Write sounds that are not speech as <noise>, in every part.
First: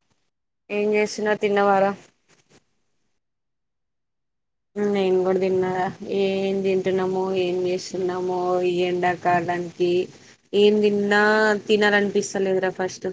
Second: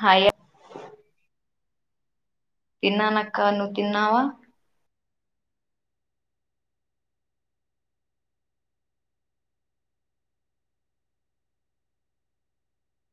Hi ఏం చేస్తున్నర్ తిన్నవారా? <inaudible> తిన్నానక్కా నువ్ తిన్నావా? నేను గూడ తిన్నా ఏం తింటున్నామో, ఏం చేస్తున్నామో, ఈ ఏండ కాడానికి ఏం తిన్నా తినాలనిపిస్తలేదురా ఫస్ట్.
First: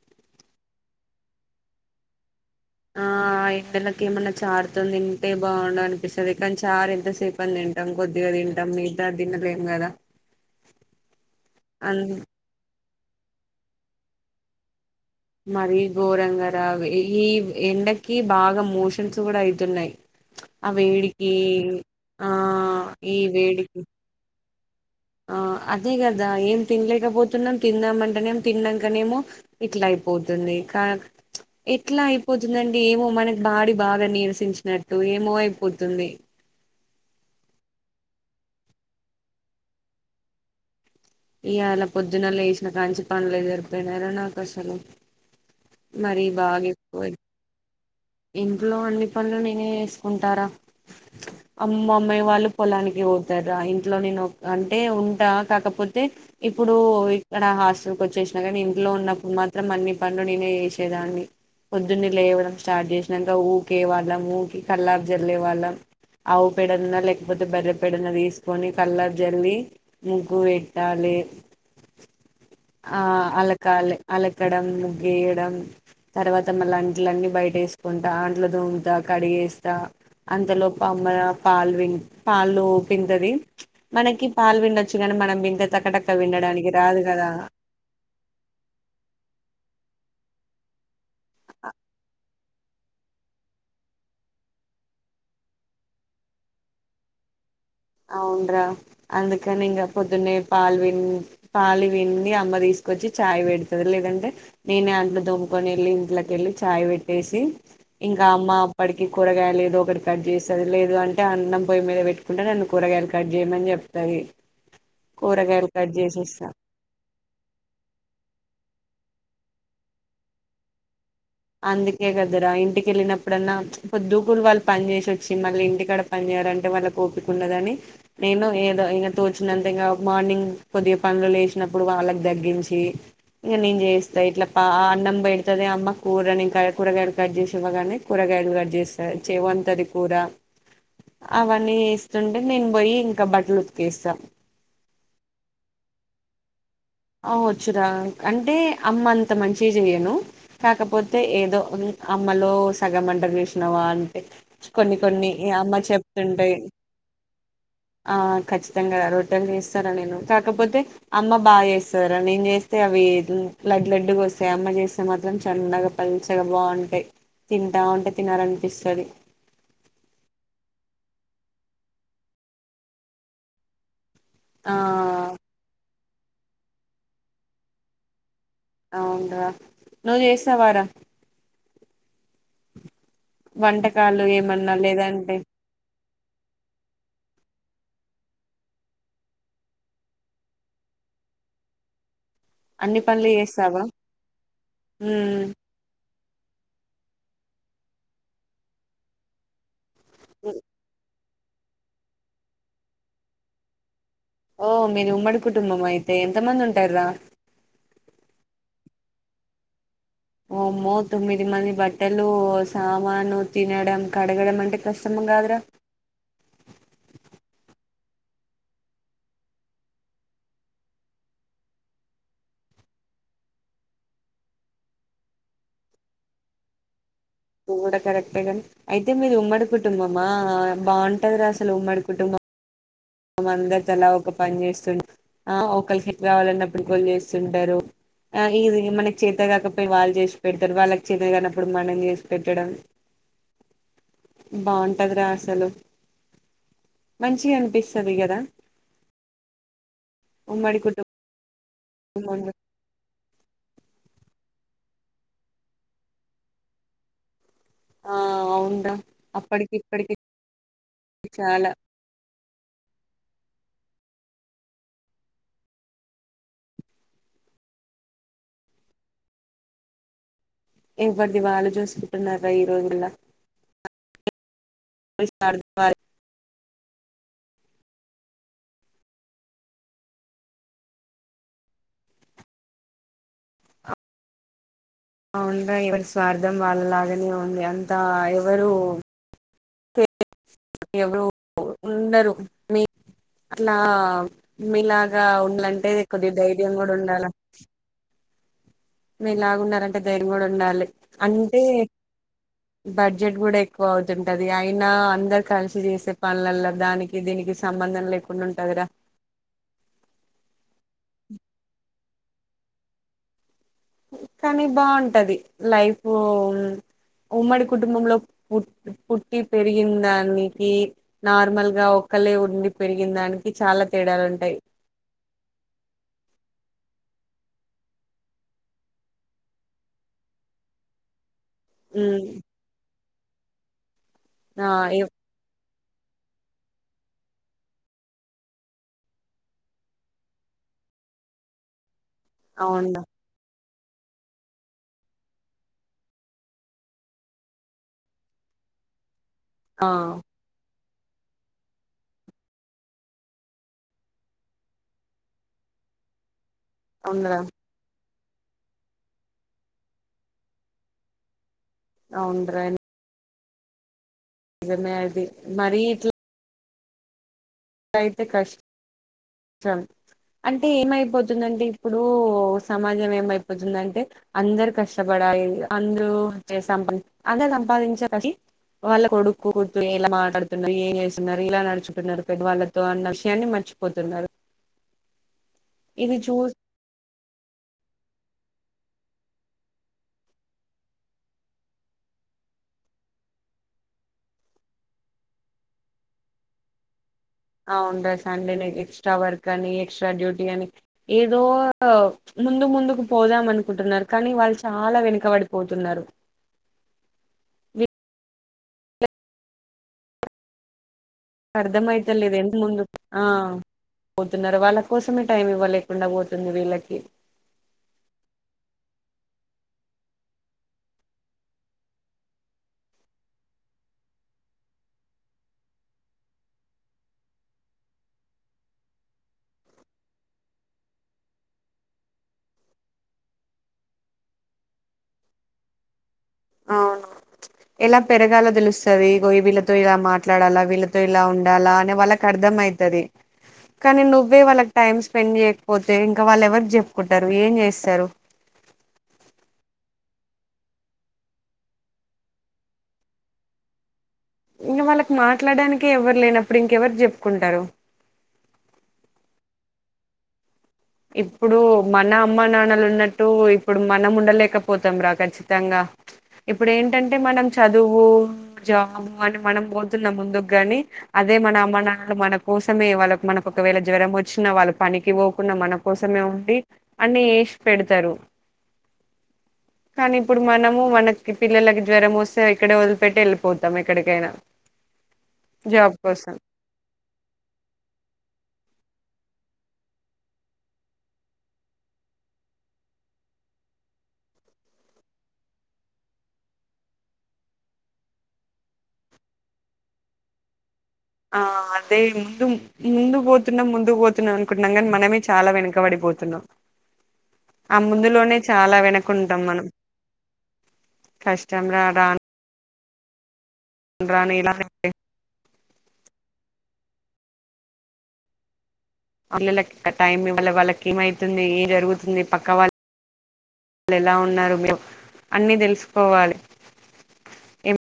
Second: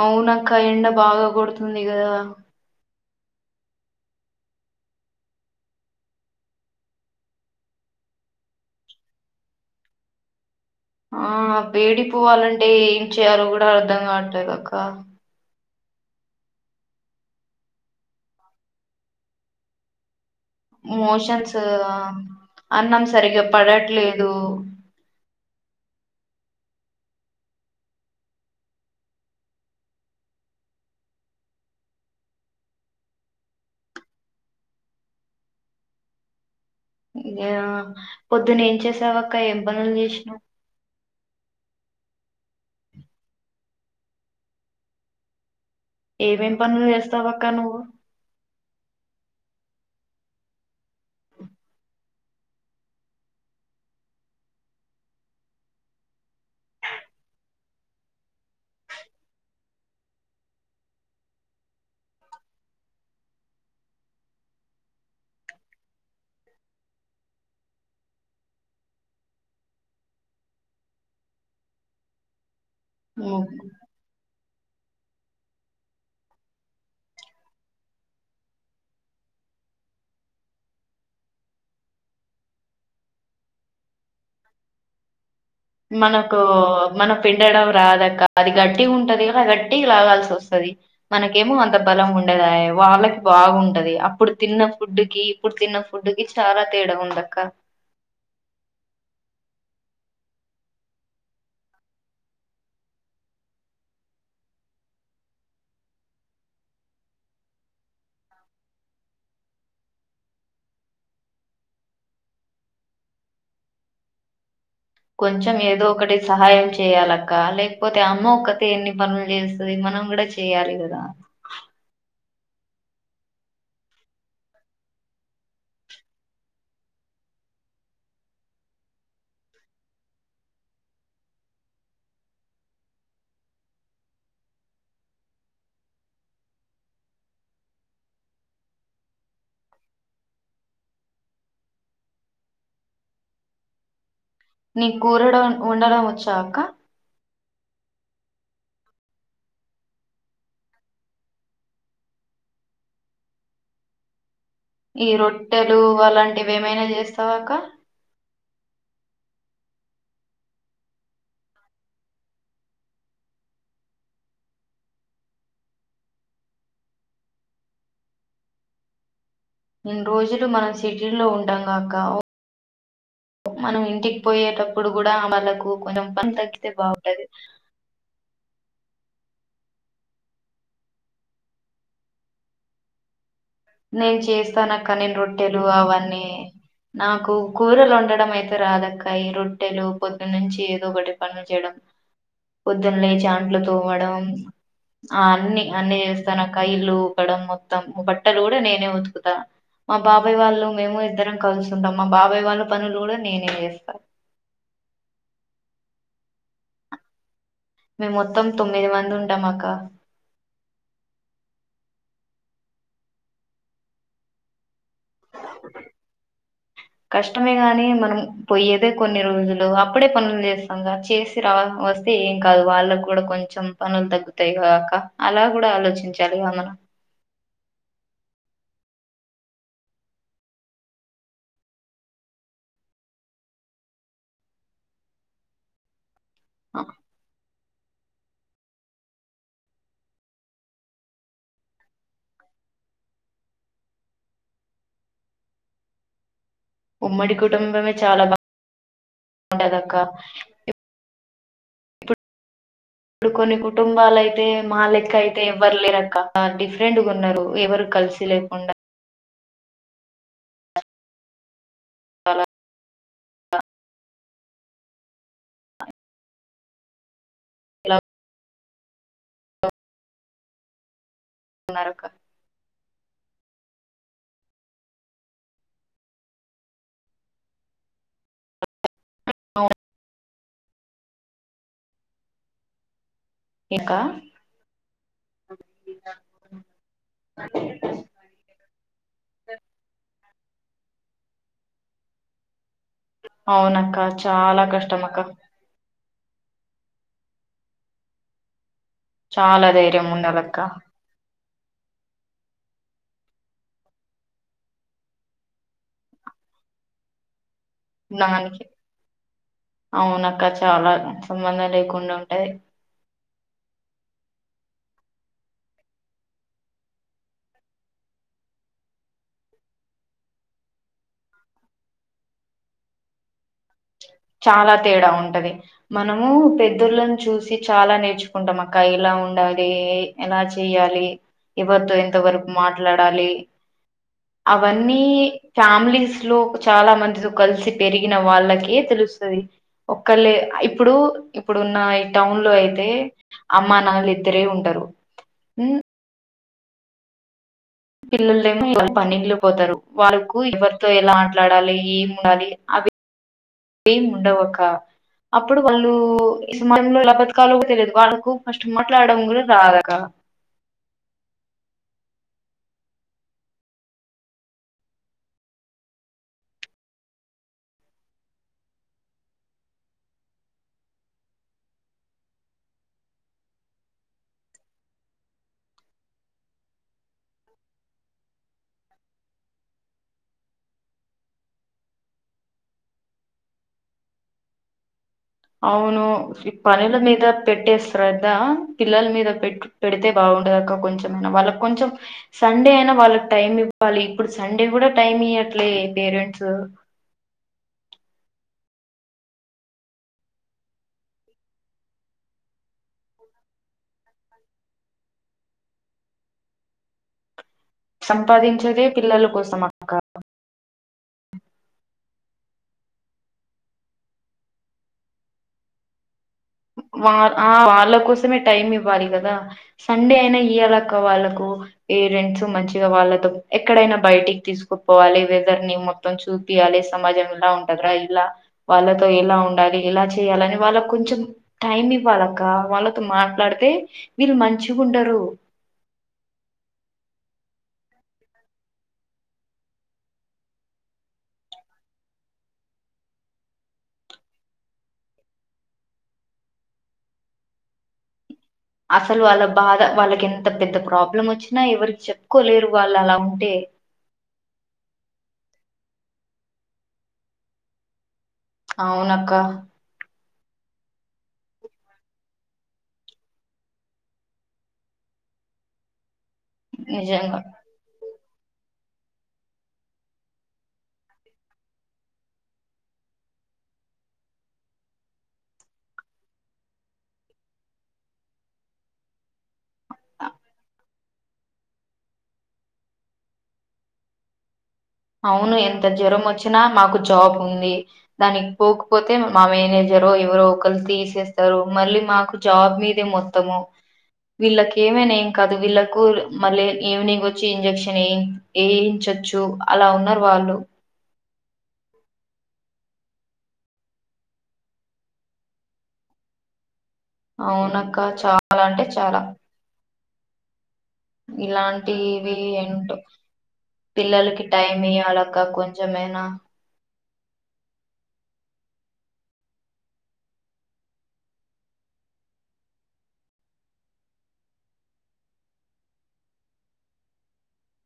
అవునక్క ఎండ బాగా కొడుతుంది కదా. ఆ ఎండెలకి ఏమన్నా చారుతోని తింటే బాగుండు అనిపిస్తది, కానీ చారు ఎంతసేపని తింటాం కొద్దిగా తింటాం మీగతాది తినలేం కదా. ఆ అం వేడిపోవాలండే చేయాలు కూడా అర్ధం కావట్లేదు అక్క మరి గోరంగరా ఈ ఎండకి బాగా మోషన్స్ కూడా అయితున్నాయి ఆ వేడికి మోషన్స్ ఆ అన్నం ఈ సరిగ్గా వేడికి పడట్లేదు ఆ అదే కదా ఏం తినలేకపోతున్నాం తిందామంటేనే తిన్నాకనేమో ఇట్లా అయిపోతుంది కా ఎట్లా అయిపోతుందండి ఏమో మనకి బాడి బాగా నిీరసించినట్టు ఏమో అయిపోతుంది ఇదే పొద్దున్నే ఏం చేసావు అక్క ఏ పనులు ఇ చేసినావు ఇయాళ పొద్దున్న లేగిసిన కాడ్ నుంచి పనులే జరిపోయినారో నాకు అసల ఏమేం పనులు చేస్తావు అక్క నువ్వు ఇంట్లో అన్ని పనులు నేనే చేసుకుంటారా అమ్మ అమ్మాయి వాళ్ళు పొలానికి పోతారా ఇంట్లో నేను అంటే ఉంటా కాకపోతే ఇప్పుడు ఇక్కడ హాస్టల్కి వచ్చేసినా కానీ ఇంట్లో ఉన్నప్పుడు మాత్రం అన్ని పనులు నేనే చేసేదాన్ని పొద్దున్నే లేవ్వడం స్టార్ట్ చేసినాక ఊరికే వాళ్ళం ఊకి కల్లారు జల్లేే వాళ్ళం ఆవు పెడనా లేకపోతే బెర్రపెడయిన తీసుకొని కల్లారు జల్లి ముగ్గు పెట్టాలి ఆ అలకా అల్ అలే క్కడం ముగ్గేయడం తర్వాత మల్ల అంట్లులన్నీ బయట్ వేసుకు కుంటా అంట్లు దోముతా కడిగేస్తా అంతలో పుఅమ్మాయి పాల్ రింగ్ పాలు పింతది న్ మనకి పాలు విన్ డోచ్చు కాని మనం పిండ్ మనకు మనం పిండడం రాద అక్క అది గట్టి ఉంటది కదా గట్టి రావాల్సి వస్తది మనకేమో అంత బలం ఉండేదా య్ వాళ్ళకి బాగుంటది అప్పుడు తిన్న ఆప్పుడు కి అప్పుడు తిన్న ఆప్పుడుకి చాలా తేడా ఉంద అక్క అవున్రా అందుకని ఇంకా పొద్దున్నే పాలు విండి పాలు విండి అమ్మ తీసుకొచ్చి చాయ్ పెడతుంది లేదంటే నేనే అంట్లు దోముకొని వెళ్ళి ఇంట్లోకి వెళ్ళి చాయ్ పెట్టేసి ఇంకా అమ్మ అప్పటికి కూరగాయ లేదు ఒకటి కట్ చేస్తది లేదు అంటే అన్నం పొయ్య మీద పెట్టుకుంటే నన్ను కూరగాయలు కట్ చేయమని చెప్తాది కొంచెం ఏదో ఒకటి సహాయం చేయాలక్క లేకపోతే అమ్మ ఒక్కతే ఎన్ని పనులు చేస్తాది మనం కూడా చేయాలి కదా అందుకే కదరా ఇంటికి వెళ్ళినప్పుడన్నా పొద్దుగురు వాళ్ళు పని చేసి వచ్చి మళ్ళీ ఇంటికాడ పని చేయాలంటే వాళ్ళకి ఒపిక ఉండదని నేను ఏదో ఇకా తోచినంత ఇంకా మార్నింగ్ కొద్దిగా పనులు లేచినప్పుడు వాళ్ళకి తగ్గించి ఇంక నేను చేస్తా ఇట్లా పా అన్నం పెడుతది అమ్మ కూరని ఇంకా కూరగాయలు కట్ చేసి ఇవ్వగానే కూరగాయలు కట్ చేస్తా చేవంతది కూర అవన్నీ చేస్తుంటే నేను పోయి ఇంకా బట్టలు ఉతికేస్తా నీకు కూర వండ వండడం వచ్చా అక్క అ వచ్చు రా అంటే అమ్మ అంత మంచి చెయను కాకపోతే ఏదో అమ్మలో సగంవంట చేసినావా అంతే ఈ రొట్టెలు అలాంటివిమైనా చేస్తావా అక్క ఆ ఖచ్చితంగా రొట్టెలు చేస్తారా నేను కాకపోతే అమ్మ బాగా చేస్తా త్తదిరా నేను చేస్తే అవి లడ్ లడ్డుగా వస్తాయి అమ్మ చేస్తే మాత్రం చన్నగా పల్చగా బాగుంటాయి తింటా ఉంటే తినాలనిపిస్తది ఇను రోజులు మనం సిటీలో ఉంటాంగా అక్క మనం ఇంటికి ఆ పోయేటప్పుడు కూడా వాళ్ళకు కొదం బ తగ్గితే బాగుంటది అవును రా నువ్వు చేస్తావారా నేను వంటకాలు చేస్తాను ఏమన్నా అక్క నేను లేదంటే రొట్టెలు అవన్నీ నాకు కూరలు వండడం అయితే రాదా అక్క ఈ రొట్టెలు పొద్దున్న్ నుంచి ఏదో ఒకటి పనులు చేయడం పొద్దున్న అన్ని లేచి పనులు అంట్లు చేస్తావా తోమడం ఆ ఉమ్ అన్ని అన్ని చేస్త తన్నా అక్క ఇల్లు ఊపడం మొత్తం బట్ట బట్టలు కూడా నేనే ఊతుకుతా మా బాబాయి వాళ్ళు మేము ఇద్దరం కలుసుంటాం మా బాబాయ్ వాళ్ళ పనులు కూడా నేనే చేస్తా. ఓ మీది ఉమ్మడి కుటుంబమ్ అయితే ఎంతమంది ఉంటారు రా మేము మొత్తం తొమ్మిది మంది ఉంటాం అక్క ఓమ్మో తొమ్మిది మంది బట్టలు, సామాను, తినడం, కడగడం అంటే. కష్టం కాదురా కష్టమే గాని మన్ పోయేదే కొన్ని రోజులు అప్పుడే పనులు చేస్తాంగా. చేసి రా వస్తే ఏం కాదు. వాళ్ళక్ గూడా కొంచెం పనులు తగ్గుతాయిగా అక్క. అలా కూడా ఆలోచించాలిగా మనం. కూడా కరెక్టే గాని అయితే మీది ఉమ్మడి కుటుంబమా బాగుంటదిరా అసలు. ఉమ్మడి కుటుంబం. అందరూ తల ఒక పని చేస్తుంటే. ఆహ్ ఒకళ్కి గావాలన్నప్పడు ఫోన్ చేస్తుంటారు. ఆ ఈది మనక్ చేత గాకపోయినా వాళ్ళు చేసి పెడ్తారు. వాళ్ళకి చేత గానప్పుడు మనం చేసి పెట్టడం. ఉమ్ బాగుంటదిరా అసలు. ఉమ్మడి మంచిగా కుటుంబమే అనిపిస్తది చాలా కదా బాగుంటాదక్ కా ఉమ్మడి కుటుంబ్ ఇప్డ్ ఇప్పుడు కొన్నీ కుట్ కుటుంబల్యితే మా లెక్క అయితే ఎవ్వరు లేరాక్క. ఆ డిఫ్రెంట్గున్నారు. ఎవరు కలిసి లేకుండా ప్పడికి ఇప్పడికి చాలా చాలా ఇలా ఎవర్ది వాళ్ళు ఉన్నారక్క చూసుకుంటున్నారా. ఈ రోజుల్ల <inaudible> <unintelligible> అవున్ ఇంకా అవున్రా ఎవర్ స్వార్థం వాళ్ళలాగానే ఉంది. అంత ఎవరు కె <unintelligible> ఎవరు ఉండరు మీ అట్లా అవునక్క చాలా కష్టం అక్క మీలాగా ఉండ్లంటే కొద్దిగ్ ధైర్యం కూడా ఉండాల. మీలాగా చాలా ఉండాలంటే ధైర్యం కూడా ఉండాలక్క ఉండాలి. అన్ టే బడ్జెట్ గూడా ఎక్కువ అవుతుంటది. అయినా అందరు కలిసి చేసే పన్లల్లో దానికి దీనికి సంబంధం లేకుండా దానికి ఉంటదిరా అవున అక్క చాలా సంబంధం లేకుండా ఉన్ టాయ్ కానీ బావుంటది. లైఫూ ఉమ్మడి కుటుంబంలో పు పుట్టి, పెరిగిన్ దానికి. నార్మల్ గా ఒక్కల్లె ఉండి పెరిగిన్ దానికి చాలా తేడాలు ఉంటాయి చాలా తేడా ఉంటది. మనము పెద్ధోళ్ళన్ చూస్ సి చాలా నేర్చుకుంటాం అక్క. ఎలా ఉండాలి ఏ ఎలా చేయాలి. ఎవరితో ఉమ్ ఎంతవరక్ మాట్లాడ్ డాలి ఆ అవన్నీ ఏ ఫ్యామిలీస్ లో చాలా మందితో కలిసి పెరిగిన వాళ్ళకే తెలుస్ స్తది ఒక్కల్లె ఇప్పుడు ఇప్పుడున్న ఏ టౌన్ లో అయితే అవును అమ్మా నాళ ఇద్దరే ఉంటరు ఊ పిలలేమో వాళ్ళ పనిలు పోతారు ఆ వాళ్ళకు ఇవరు తో ఎలా ఆట్లాడాలి ఏం ఉండాలి అవి ఏం ఉండవక్క అప్పుడు వాళ్ళు ఈ సమయంలో ఎలా అవునురా బత్కాలో కూడా తెలియదు వాళ్ళకు కు ఫస్టు మట్లాడం కూడా రాదక్క అవును డ్రాన్ నిజమే అది మరి ఇట్ల అయితే కష్టం అంటే ఏమైపోతుందంటే ఇప్పుడు సమాజం ఏమైపోతుందంటే అందరు కష్టపడాలి అందరూ సంపా అందరు సంపాదించసి వాళ్ళ కొడుక్కు కుర్తు ఇలా మాట్లాడుతున్నారు ఏం చేస్తున్నారు ఇలా నడుచుకున్నారు పెడ్ వాళ్ళతో అన్న విషయాన్ని మర్చిపోతున్నారు అవును ఇది చూ ఈ పనిల మీద పెట్టేస్ శ్రధ పిల్లల మీద పెట్ పెడితే బాగుండదు అక్క కొంచెంమైనా వాళ్ళకి కొంచెం సండే అయినా వాళ్ళకి టైం ఇవ్వాలి ఇప్పుడు సండే కూడా టైం ఇయ్యట్లే పేరెంట్సు అవును ర సండే నే ఎక్స్ట్రా వర్క్ అని ఎక్స్ట్రా డ్యూటీ అని ఏదో ముందు ముందుకు పోదాం అనుకుంటున్నారు కానీ వాళ్ళు చాలా వెనుకబడిపోతున్నారు వి సంపాదించేదే పిల్లల కోసం అక్క అర్థ అయితలేదు ఎంత ముందు ఆ పోతున్నారు వాళ్ళ కోసమే టైమ్ ఇవ్వలేకుండా పోత్ వా ఆ వాళ్ళ కోసమే టైమ్ ఇవ్వాలి కదా సండే అయినా ఇయ్యలాక వాళ్ళకు పేరెంట్స్ మంచిగా వాళ్ళతో ఎక్కడైనా బయటికి తీసుకుపోవాలి వెదర్ ని మొత్తం చూపియాలి సమాజం ఇలా ఉంటదిరా ఇలా వాళ్ళతో ఎలా ఉండాలి ఇలా చేయాలని వాళ్ళ కొంచెం టైమ్ ఇవ్వాలక్క వాళ్ళతో మాట్లాడితే వీళ్ళు మంచిగుండరు అవును ఎలా పెరగాలో తెలుస్తది ఇగో వీళ్ళతో ఇలా మాట్లాడాలా వీళ్ళతో ఇలా ఉండాలా అనే వాళ్ళకి అర్థం ఐతది కానీ నువ్వే వాళ్ళకి టైమ్ స్పెండ్ చేయకపోతే ఇంకా వాళ్ళు ఎవరి చెప్పుకుంటరు ఏం చేస్తారు అసలు వాళ్ళ బాధ వాళ్ళకి ఎంత పెద్ద ప్రాబ్లం వచ్చినా ఎవరికి చెప్పుకోలేరు వాళ్ళు అలా ఉంటే ఇంక వాళ్ళకి మాట్లాడానినికి ఎవరు లేనప్పుడు ఇంకెవరు చెప్పుకుంటారు అవునక్క ఇప్పుడు మన అమ్మ నాన్నలు ఉన్నట్టు ఇప్పుడు మనం ఉండలేకపోతాం రా ఖచ్చితంగా ప్చ్ ఇప్పుడు ఏంటంటే నిజంగా మనం చదువు జాబు అని మనం పోతున్నాం ముందుకు గాని అదే మన అమ్మనాలు మన కోసమే వాళ్ళ మనకు ఒకవేళ జ్వరం వచ్చిన వాళ్ళ పనికి పోకున్నా మనం కోసమే ఉండి అన్ని ఏసి పెడతారు కానీ ఇప్పుడు మనము మనకి పిల్లలకి జ్వరం వస్తే ఇక్కడే వదిలిపెట్టి ఎళ్ళిపోతం ఎక్కడికైనా అవును ఎంత జాబ్ జ్వరం కోసం వచ్చినా మాకు జాబ్ ఉంది దానికి పోకపోతే తె మా మేనేజరో ఎవరో ఒకలు తీసేస్తారు మళ్ళీ మాకు జాబ్ మీదే మొత్తము వీళ్ళక ఏమైనా ఏం కాదు వీళ్ళకు మళ్ళీ ఈవినింగ్ వచ్చి ఇంజక్షన్ ఏ ఏయించచ్చు అలా ఉన్నారు వాళ్ళు ఆ అదే ముందు ముందు పోతున్నాం ముందుకు పోతున్నాం అనుకుంటున్నాం కాని మనమే చాలా వెనుకబడిపోతున్నాం ఆ ముందులోనే చాలా వెనకుంటాం మనం కష్టం రా రాను ఇలాంటీవి ఎన్ <inaudible> రాను పిల్లలకి ఇలా టైమ్ ఇయ్యాలక కొం జమేనా అలల్లకింకా టైం ఇవాళ్ళ వాళ్లకి ఏమైతుంది ఏం జరుగుతుంది పక్క వాళ్ళు ఎలా ఉన్నారు మే అన్నీ తెలుసుకోవాలి ఏం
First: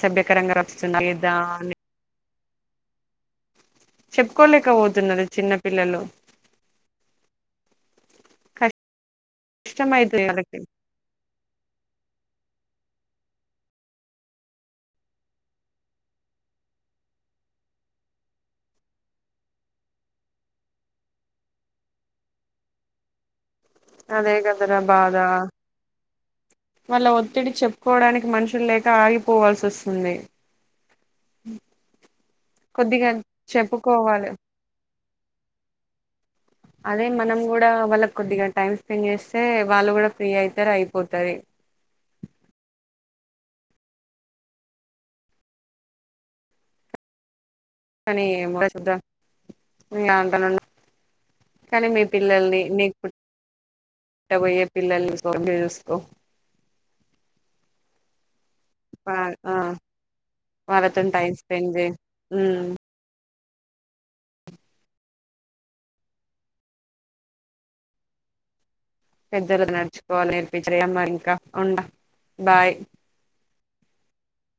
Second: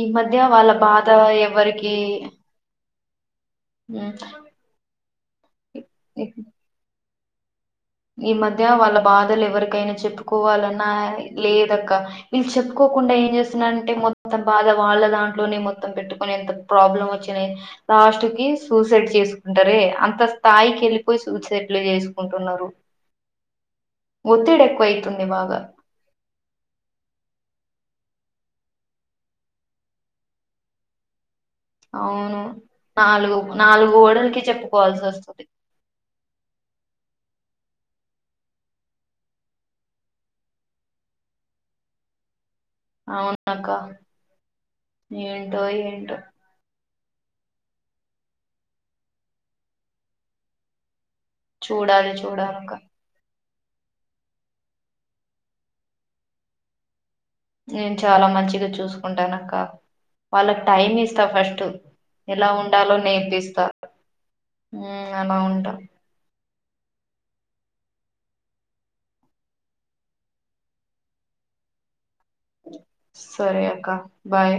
ఈ మధ్య వాళ్ళ బాధ ఎవ్వరికి చెప్పుకొలేక పోతున్నది చిన్న పిల్లలు ఉమ్, ఈ మధ్య వాళ్ళ బాధలు కష్టం ఎవరికైనా అయితది వాళ్ళకి చెప్పుకోవాలన్నా లేదక్క వీళ్ళు చెప్పుకోకుండా ఏం చేస్తున్నారంటే మొత్తం బాధ వాళ్ళ దాంట్లోనే మొత్తం పెట్టుకుొని ఎంత ప్రాబ్లం వచ్చిన లాస్ట్ కి సూసైడ్ చేసుకుంటారే అంత స్థాయికి వెళ్ళిపోయి సూసైడ్లు చేసుకుంటున్నారు అదే ఒత్తిడి కదరా ఎక్కువ బాధ అయితుంది బాగా మళ్ళా ఒత్తిడి చెప్పుకోడానికి మనుషులు లేక ఆగిపోవాల్సి వస్తుంది అవును కొద్దిగా నాలుగు నాలుగు చెప్పుకోవాలి గోడలకి చెప్పుకోవాల్సి వస్తు అదే మనం కూడా వాళ్ళకి కొద్దిగా టైమ్ స్పెండ్ చేస్తే వాళ్ళు కూడా ఫ్రీ అయితారు అయిపోతారు అవునాకా ఏంటో ఏంటో కానీ <unintelligible> ఇలా అంటన్నాను కానీ మీ చూడాలి పిల్లల్ని చూడాలక్క నీకు పుట్ట పోయే పిల్లలు సరిగ్గా చూసుకో నేను చాలా మంచి చూసుకుంటానక్క ఆ వాళ్ళకి టైమ్ వాళ్ళతోని ఇస్తా టైం ఫస్ట్ స్పెండ్ చేయి ఎలా ఉండాలో నేర్పిస్త అలా ఉంటాం పెద్దలు నడుచుకోవాలి నేర్పిజయ అమ్మ ఇంకా ఉండ బాయ్ సరే అక్క బాయ్